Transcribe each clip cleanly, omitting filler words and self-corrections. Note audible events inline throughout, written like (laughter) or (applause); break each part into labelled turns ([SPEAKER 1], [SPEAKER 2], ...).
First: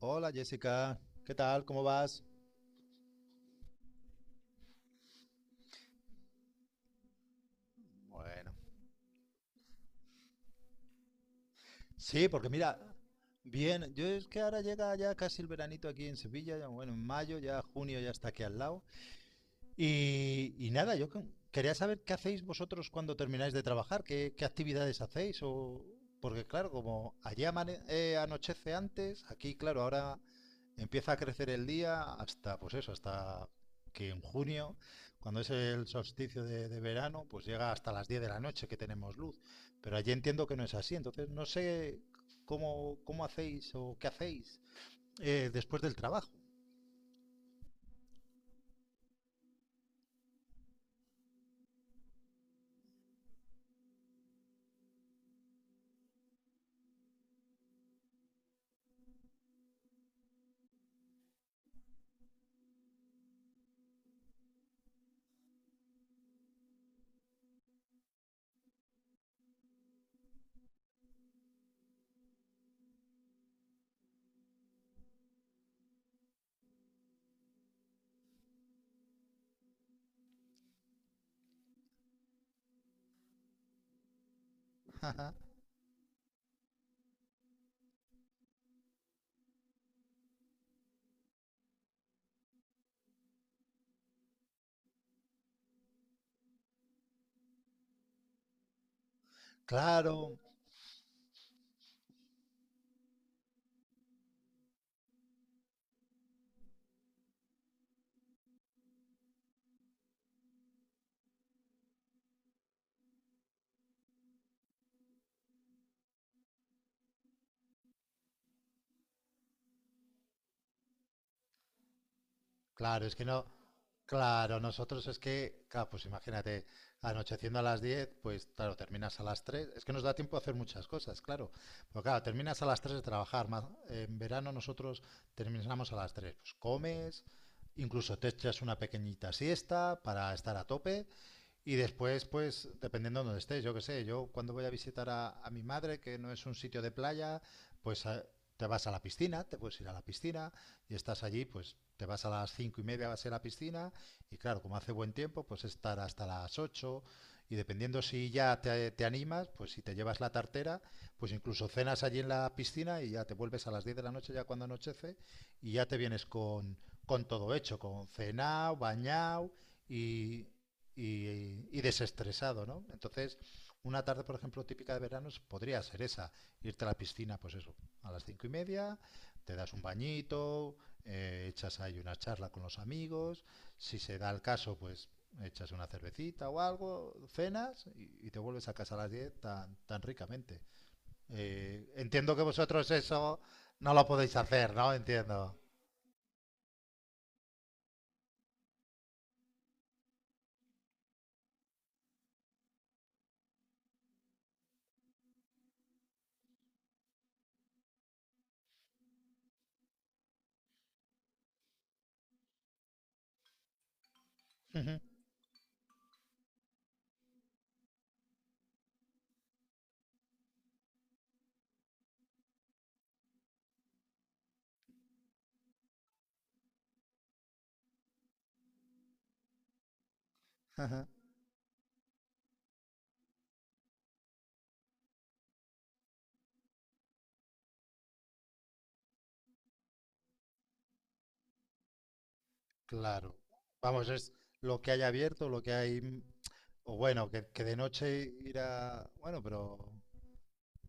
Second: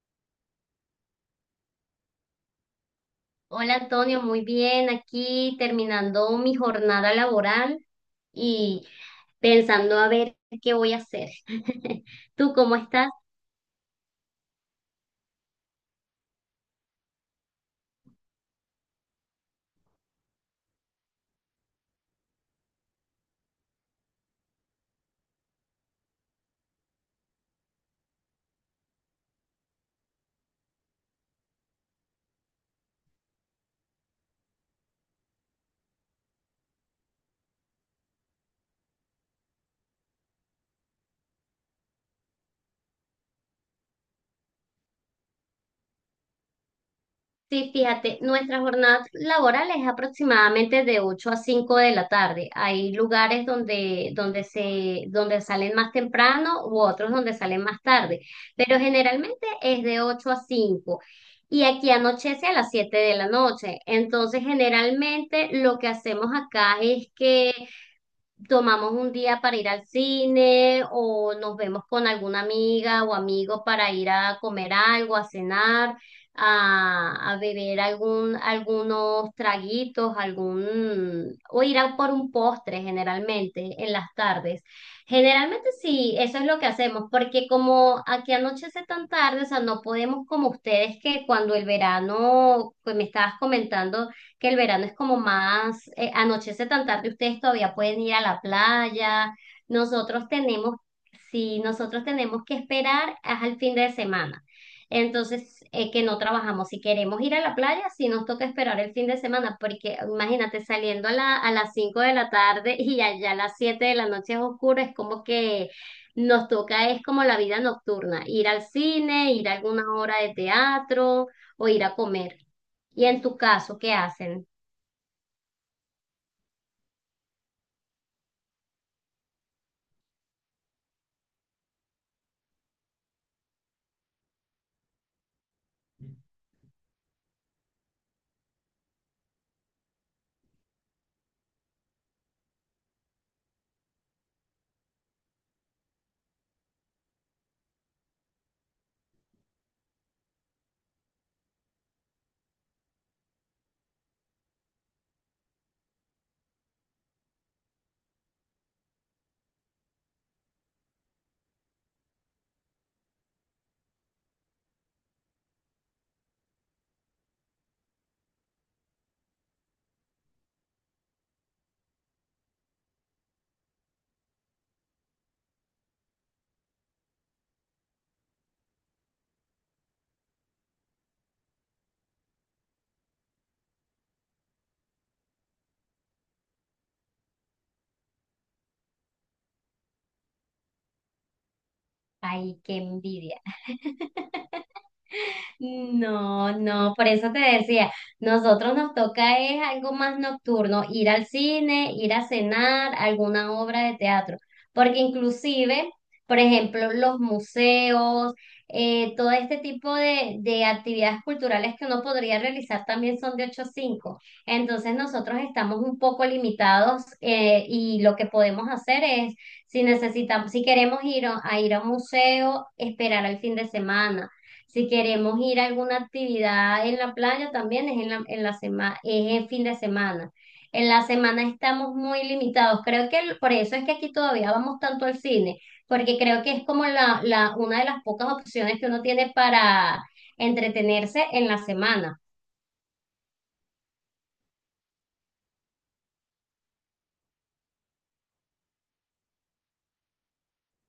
[SPEAKER 1] Hola Jessica, ¿qué tal? ¿Cómo vas?
[SPEAKER 2] Hola Antonio, muy bien. Aquí terminando mi jornada laboral
[SPEAKER 1] Bueno,
[SPEAKER 2] y pensando a ver qué voy a hacer. (laughs)
[SPEAKER 1] sí, porque
[SPEAKER 2] ¿Tú cómo
[SPEAKER 1] mira,
[SPEAKER 2] estás?
[SPEAKER 1] bien, yo es que ahora llega ya casi el veranito aquí en Sevilla, ya, bueno, en mayo, ya junio ya está aquí al lado. Y nada, quería saber qué hacéis vosotros cuando termináis de trabajar, qué actividades hacéis. O porque claro, como allí anochece antes, aquí claro, ahora empieza a crecer el día hasta, pues eso, hasta que en junio, cuando es el solsticio de verano, pues llega hasta las 10 de la noche que tenemos luz. Pero allí entiendo que no es así, entonces no sé cómo hacéis o qué hacéis después del trabajo.
[SPEAKER 2] Sí, fíjate, nuestra jornada laboral es aproximadamente de 8 a 5 de la tarde. Hay lugares donde salen más temprano u otros donde salen más tarde, pero generalmente es de 8 a 5. Y aquí anochece a las 7 de la noche. Entonces, generalmente lo que hacemos acá es que tomamos un día para ir al cine o nos vemos con alguna amiga o amigo para ir a comer algo, a cenar, a beber algún, algunos traguitos, o ir a por un postre generalmente en las tardes.
[SPEAKER 1] (laughs)
[SPEAKER 2] Generalmente sí, eso es lo que hacemos, porque como aquí anochece tan tarde, o sea, no podemos como ustedes que cuando el verano, pues me estabas comentando, que el verano es como anochece tan tarde, ustedes todavía pueden ir a la playa. Nosotros
[SPEAKER 1] Claro,
[SPEAKER 2] tenemos, si nosotros tenemos que esperar al fin de semana. Entonces, que no trabajamos. Si queremos ir a la playa, si nos toca esperar el fin de semana, porque imagínate saliendo a las 5 de la tarde y allá a las 7 de la noche es oscuro, es como que nos toca, es como la vida nocturna, ir al cine, ir a alguna hora de teatro o ir a comer. Y
[SPEAKER 1] claro, es
[SPEAKER 2] en
[SPEAKER 1] que
[SPEAKER 2] tu
[SPEAKER 1] no,
[SPEAKER 2] caso, ¿qué hacen?
[SPEAKER 1] claro, nosotros es que, claro, pues imagínate, anocheciendo a las 10, pues claro, terminas a las 3, es que nos da tiempo a hacer muchas cosas, claro, pero claro, terminas a las 3 de trabajar. Más, en verano nosotros terminamos a las 3, pues comes, incluso te echas una pequeñita siesta para estar a tope y después, pues, dependiendo de donde estés, yo qué sé, yo cuando voy a visitar a mi madre, que no es un sitio de playa, pues te vas a la piscina, te puedes ir a la piscina y estás allí, pues te vas a las 5:30, vas a ir a la piscina y claro, como hace buen tiempo, pues estar hasta las 8 y dependiendo si ya te animas, pues si te llevas la tartera, pues incluso cenas allí en la piscina y ya te vuelves a las 10 de la noche ya cuando anochece y ya te vienes con todo hecho, con cenao, bañao y, y desestresado, ¿no? Entonces, una tarde, por ejemplo, típica de veranos podría ser esa, irte a la piscina, pues eso, a las 5:30, te das un bañito, echas ahí una charla con los amigos, si se da el caso, pues echas una cervecita o algo, cenas y te vuelves a casa a las 10 tan, tan ricamente. Entiendo que
[SPEAKER 2] Ay, qué
[SPEAKER 1] vosotros eso
[SPEAKER 2] envidia.
[SPEAKER 1] no lo podéis hacer, ¿no? Entiendo.
[SPEAKER 2] No, no, por eso te decía, nosotros nos toca es algo más nocturno, ir al cine, ir a cenar, alguna obra de teatro, porque inclusive, por ejemplo, los museos, todo este tipo de actividades culturales que uno podría realizar también son de 8 a 5, entonces
[SPEAKER 1] (laughs)
[SPEAKER 2] nosotros estamos un poco limitados, y lo que podemos hacer es, si necesitamos, si queremos ir a un museo, esperar al fin de semana. Si queremos ir a alguna actividad en la playa, también es en la semana, es el fin de semana. En la semana estamos muy limitados. Creo que por eso es que aquí todavía vamos tanto al cine, porque creo que es como una de las pocas opciones que uno tiene para entretenerse en la semana.
[SPEAKER 1] Claro. Vamos, es lo que hay abierto, lo que hay. O bueno, que de noche ir a... Bueno, pero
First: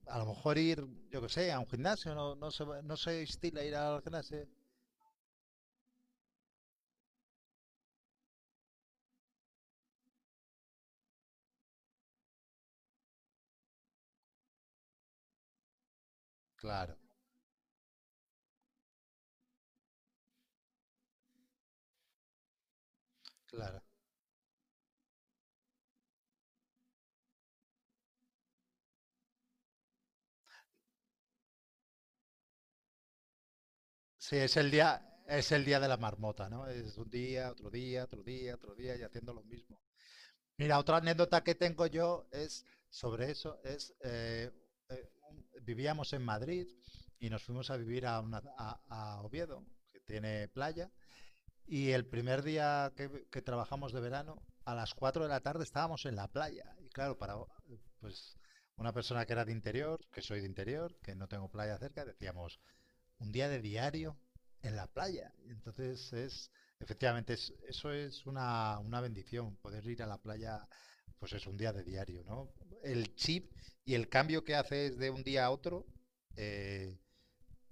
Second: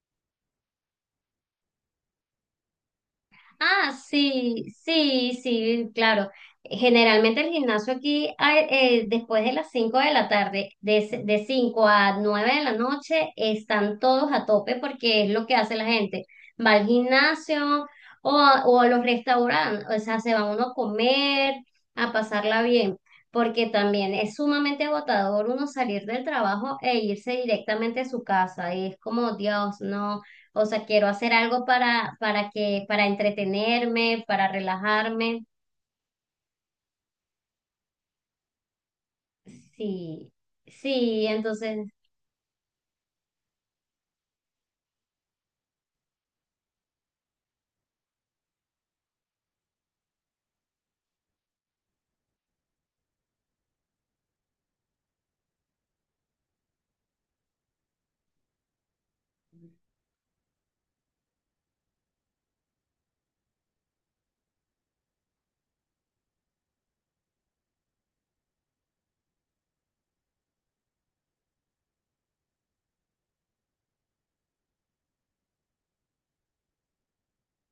[SPEAKER 1] a lo mejor ir, yo que sé, a un gimnasio, no, no se, no se estila ir
[SPEAKER 2] Ah,
[SPEAKER 1] al gimnasio.
[SPEAKER 2] sí, sí, sí, claro. Generalmente el gimnasio aquí hay, después de las 5 de la tarde, de 5 a 9 de la noche, están todos a tope porque es lo que hace la gente. Va al
[SPEAKER 1] Claro,
[SPEAKER 2] gimnasio o a los restaurantes, o sea, se van uno a comer, a pasarla bien, porque
[SPEAKER 1] claro.
[SPEAKER 2] también es sumamente agotador uno salir del trabajo e irse directamente a su casa. Y es como, Dios, no. O sea, quiero hacer algo para entretenerme,
[SPEAKER 1] Sí,
[SPEAKER 2] para relajarme.
[SPEAKER 1] es el día de la marmota, ¿no? Es un día, otro día, otro día, otro día y haciendo lo mismo.
[SPEAKER 2] Sí,
[SPEAKER 1] Mira, otra
[SPEAKER 2] sí,
[SPEAKER 1] anécdota que tengo
[SPEAKER 2] entonces
[SPEAKER 1] yo es sobre eso, es vivíamos en Madrid y nos fuimos a vivir a Oviedo, que tiene playa. Y el primer día que trabajamos de verano, a las 4 de la tarde estábamos en la playa. Y claro, para pues una persona que era de interior, que soy de interior, que no tengo playa cerca, decíamos, un día de diario en la playa. Y entonces es, efectivamente, eso es una bendición, poder ir a la playa, pues es un día de diario, ¿no? El chip y el cambio que haces de un día a otro eh,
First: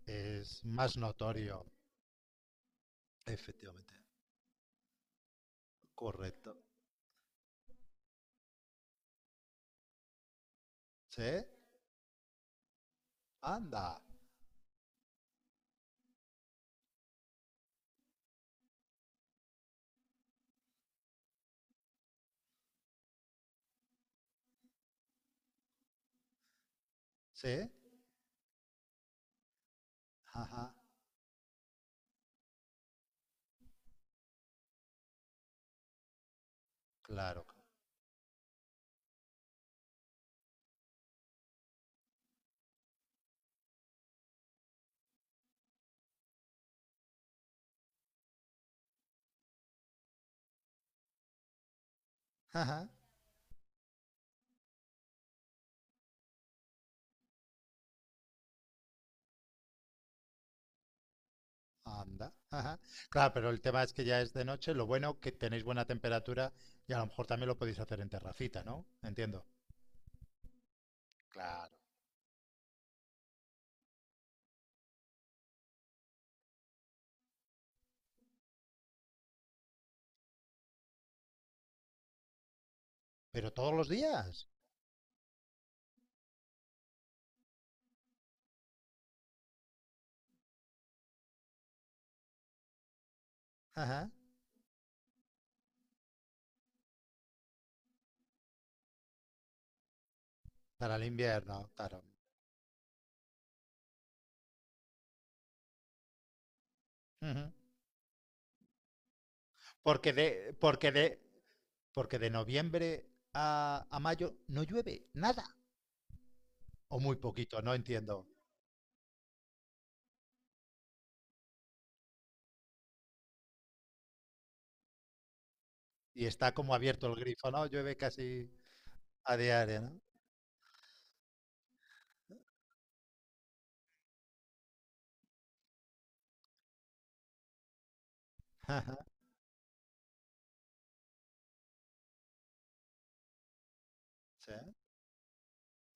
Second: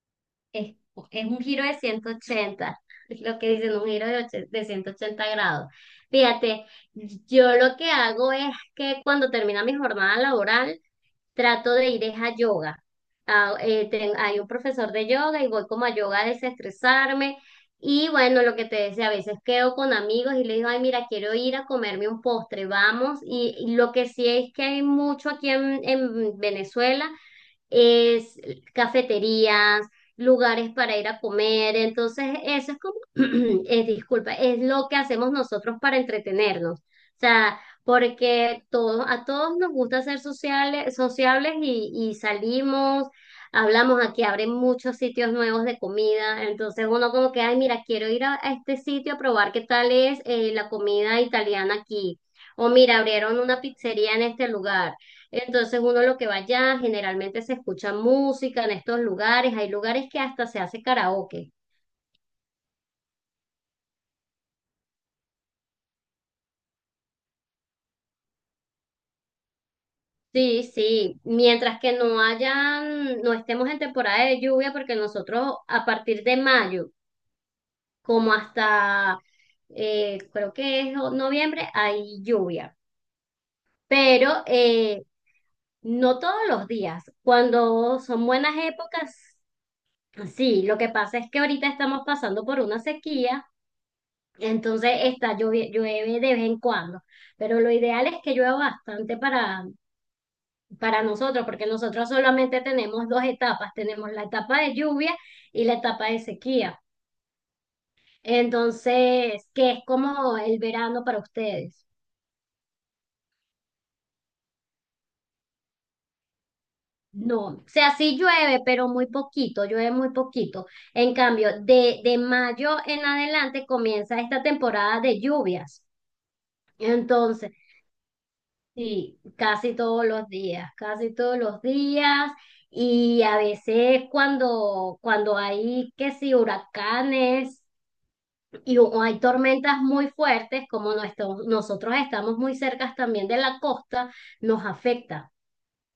[SPEAKER 1] es
[SPEAKER 2] es,
[SPEAKER 1] más
[SPEAKER 2] es un giro
[SPEAKER 1] notorio.
[SPEAKER 2] de 180, es (laughs) lo que dicen, un
[SPEAKER 1] Efectivamente,
[SPEAKER 2] giro de 180 grados.
[SPEAKER 1] correcto.
[SPEAKER 2] Fíjate, yo lo que hago es que cuando termina mi jornada laboral,
[SPEAKER 1] ¿Sí?
[SPEAKER 2] trato de ir es a yoga. Ah,
[SPEAKER 1] Anda.
[SPEAKER 2] hay un profesor de yoga y voy como a yoga a desestresarme. Y bueno, lo que te decía, a veces quedo con amigos y le digo, ay, mira, quiero ir a comerme un postre, vamos. Y lo que sí es que hay mucho aquí en Venezuela
[SPEAKER 1] ¿Sí?
[SPEAKER 2] es cafeterías, lugares
[SPEAKER 1] Ajá.
[SPEAKER 2] para ir a comer. Entonces, eso es como, (clears throat) disculpa, es lo que hacemos nosotros para entretenernos. O
[SPEAKER 1] Claro.
[SPEAKER 2] sea, porque todos, a todos nos gusta ser sociales, sociables y salimos, hablamos aquí, abren muchos sitios nuevos de comida. Entonces uno como que, ay, mira, quiero ir a este sitio a probar qué tal es, la comida italiana aquí. O
[SPEAKER 1] Ajá.
[SPEAKER 2] mira, abrieron una pizzería en este lugar. Entonces uno lo que va allá, generalmente se escucha música en estos lugares, hay lugares que hasta se hace karaoke.
[SPEAKER 1] Anda. Ajá. Claro, pero el tema es que ya es de noche. Lo bueno que tenéis buena temperatura y a lo mejor también lo podéis hacer en terracita, ¿no? Entiendo.
[SPEAKER 2] Sí, sí,
[SPEAKER 1] Claro.
[SPEAKER 2] mientras que no hayan, no estemos en temporada de lluvia, porque nosotros a partir de mayo, como hasta, creo que es noviembre, hay lluvia,
[SPEAKER 1] Pero todos los
[SPEAKER 2] pero
[SPEAKER 1] días.
[SPEAKER 2] no todos los días. Cuando son buenas épocas, sí, lo que pasa es que ahorita estamos pasando por una sequía.
[SPEAKER 1] Ajá.
[SPEAKER 2] Entonces está llueve, llueve de vez en cuando, pero lo ideal es que llueva bastante para,
[SPEAKER 1] Para el
[SPEAKER 2] para nosotros, porque
[SPEAKER 1] invierno, claro.
[SPEAKER 2] nosotros solamente tenemos dos etapas, tenemos la etapa de lluvia y la etapa de sequía.
[SPEAKER 1] Ujú.
[SPEAKER 2] Entonces, ¿que es
[SPEAKER 1] Porque
[SPEAKER 2] como
[SPEAKER 1] de,
[SPEAKER 2] el
[SPEAKER 1] porque
[SPEAKER 2] verano
[SPEAKER 1] de,
[SPEAKER 2] para ustedes?
[SPEAKER 1] porque de noviembre a mayo no llueve nada. O muy
[SPEAKER 2] No,
[SPEAKER 1] poquito,
[SPEAKER 2] o
[SPEAKER 1] no
[SPEAKER 2] sea,
[SPEAKER 1] entiendo.
[SPEAKER 2] sí llueve, pero muy poquito, llueve muy poquito. En cambio, de mayo en adelante comienza esta temporada de lluvias.
[SPEAKER 1] Y está como abierto el grifo,
[SPEAKER 2] Entonces.
[SPEAKER 1] ¿no? Llueve casi
[SPEAKER 2] Sí,
[SPEAKER 1] a
[SPEAKER 2] casi
[SPEAKER 1] diario, ¿no?
[SPEAKER 2] todos los días, casi todos los días. Y a veces cuando hay que si huracanes y
[SPEAKER 1] Ajá.
[SPEAKER 2] o hay tormentas muy fuertes, como nosotros estamos muy cerca también de la costa,
[SPEAKER 1] Sí.
[SPEAKER 2] nos afecta.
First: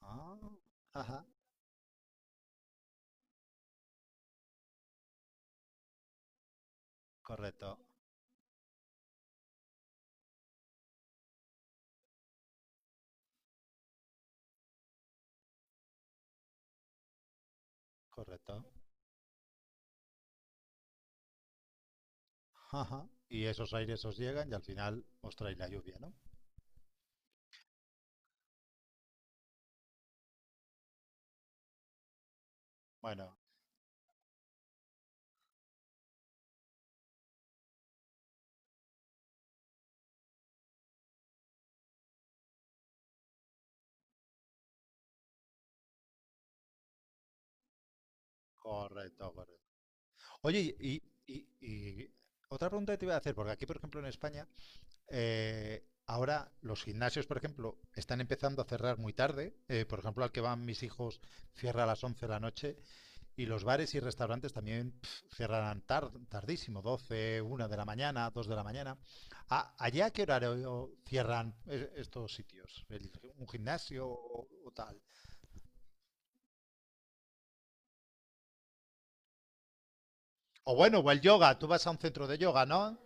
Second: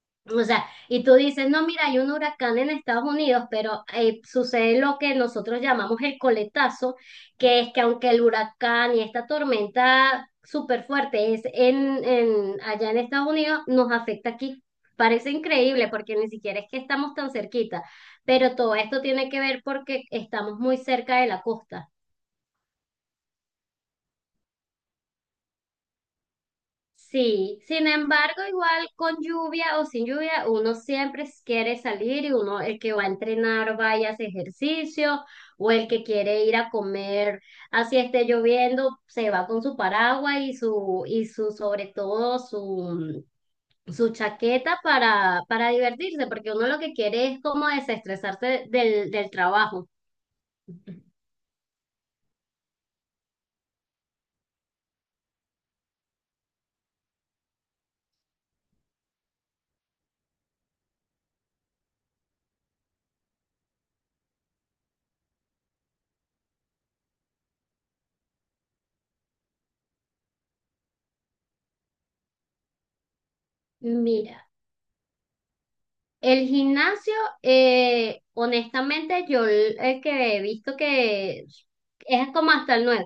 [SPEAKER 1] Ah,
[SPEAKER 2] O sea, y tú
[SPEAKER 1] ajá,
[SPEAKER 2] dices, no, mira, hay un huracán en Estados Unidos, pero sucede lo que nosotros llamamos el coletazo, que es
[SPEAKER 1] correcto,
[SPEAKER 2] que aunque el huracán y esta tormenta súper fuerte es allá en Estados Unidos, nos afecta aquí. Parece increíble porque ni siquiera es que estamos tan cerquita, pero
[SPEAKER 1] correcto.
[SPEAKER 2] todo esto tiene que ver porque estamos muy cerca de la costa.
[SPEAKER 1] Ajá. Y esos aires os llegan y al final os trae la lluvia, ¿no?
[SPEAKER 2] Sí, sin embargo, igual con lluvia o sin lluvia, uno siempre quiere salir y uno, el que va a
[SPEAKER 1] Bueno,
[SPEAKER 2] entrenar, vaya a hacer ejercicio, o el que quiere ir a comer, así esté lloviendo, se va con su paraguas y su, sobre todo, su chaqueta para divertirse, porque uno lo que quiere es como desestresarse del
[SPEAKER 1] correcto, correcto.
[SPEAKER 2] trabajo.
[SPEAKER 1] Oye, y otra pregunta que te iba a hacer, porque aquí, por ejemplo, en España, ahora los gimnasios, por ejemplo, están empezando a cerrar muy tarde. Por ejemplo, al que van mis hijos cierra a las 11 de la noche. Y los bares y restaurantes también pf, cerrarán tardísimo, 12, 1 de la mañana, 2 de la mañana. ¿Allá qué horario cierran estos sitios? ¿El Un gimnasio
[SPEAKER 2] Mira,
[SPEAKER 1] o tal?
[SPEAKER 2] el gimnasio, honestamente, yo el que he
[SPEAKER 1] O
[SPEAKER 2] visto
[SPEAKER 1] bueno, o el
[SPEAKER 2] que
[SPEAKER 1] yoga, tú vas a un centro
[SPEAKER 2] es
[SPEAKER 1] de
[SPEAKER 2] como
[SPEAKER 1] yoga,
[SPEAKER 2] hasta el
[SPEAKER 1] ¿no?
[SPEAKER 2] nueve.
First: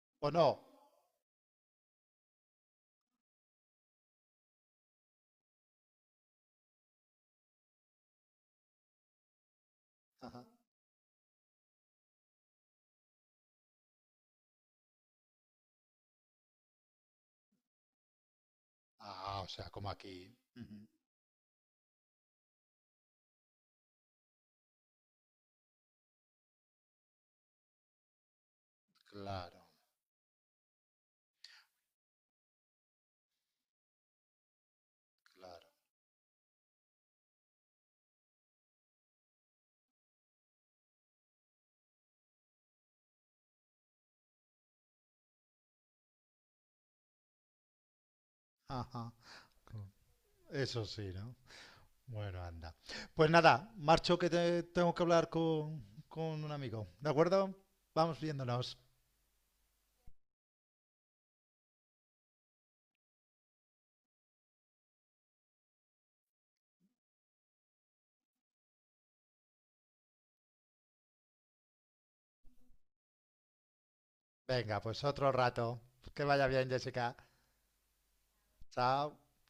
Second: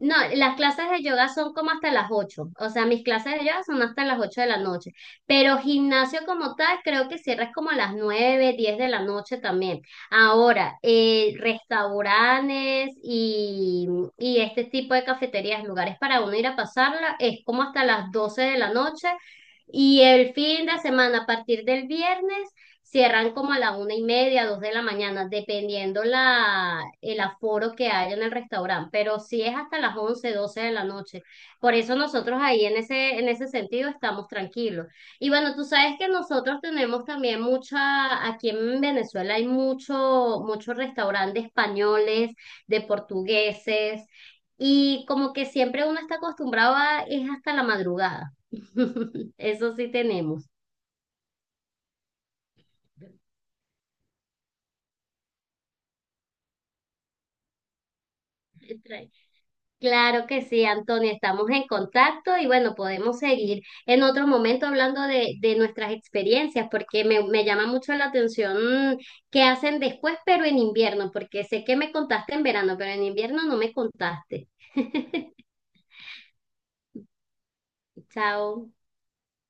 [SPEAKER 2] No,
[SPEAKER 1] ¿O no?
[SPEAKER 2] las clases de yoga son como hasta las 8. O sea, mis clases de yoga son hasta las 8 de la noche. Pero gimnasio como tal, creo que cierras como a las 9, 10 de la noche también.
[SPEAKER 1] Ajá.
[SPEAKER 2] Ahora, restaurantes y este tipo de cafeterías, lugares para uno ir a pasarla, es como hasta las 12 de la noche.
[SPEAKER 1] Ah, o sea, como
[SPEAKER 2] Y el
[SPEAKER 1] aquí.
[SPEAKER 2] fin de
[SPEAKER 1] Ujú.
[SPEAKER 2] semana, a partir del viernes, cierran como a la 1 y media, 2 de la mañana, dependiendo el aforo que haya en el restaurante, pero sí es
[SPEAKER 1] Claro,
[SPEAKER 2] hasta las 11, 12 de la noche. Por eso nosotros ahí en ese sentido estamos tranquilos. Y bueno, tú
[SPEAKER 1] claro.
[SPEAKER 2] sabes que nosotros tenemos también mucha, aquí en Venezuela hay muchos restaurantes españoles, de portugueses, y como que siempre uno está acostumbrado a, es hasta la madrugada.
[SPEAKER 1] Ajá.
[SPEAKER 2] (laughs) Eso sí tenemos.
[SPEAKER 1] Eso sí, ¿no? Bueno, anda. Pues nada, marcho que tengo que hablar con un amigo, ¿de acuerdo? Vamos viéndonos.
[SPEAKER 2] Claro que sí, Antonio, estamos en contacto y bueno, podemos seguir en otro momento hablando de nuestras experiencias, porque me llama mucho la atención, qué hacen después, pero en invierno, porque sé que me contaste en verano, pero en invierno no me contaste.
[SPEAKER 1] Venga, pues otro
[SPEAKER 2] (laughs)
[SPEAKER 1] rato. Que vaya bien, Jessica.
[SPEAKER 2] Chao.
[SPEAKER 1] Chao.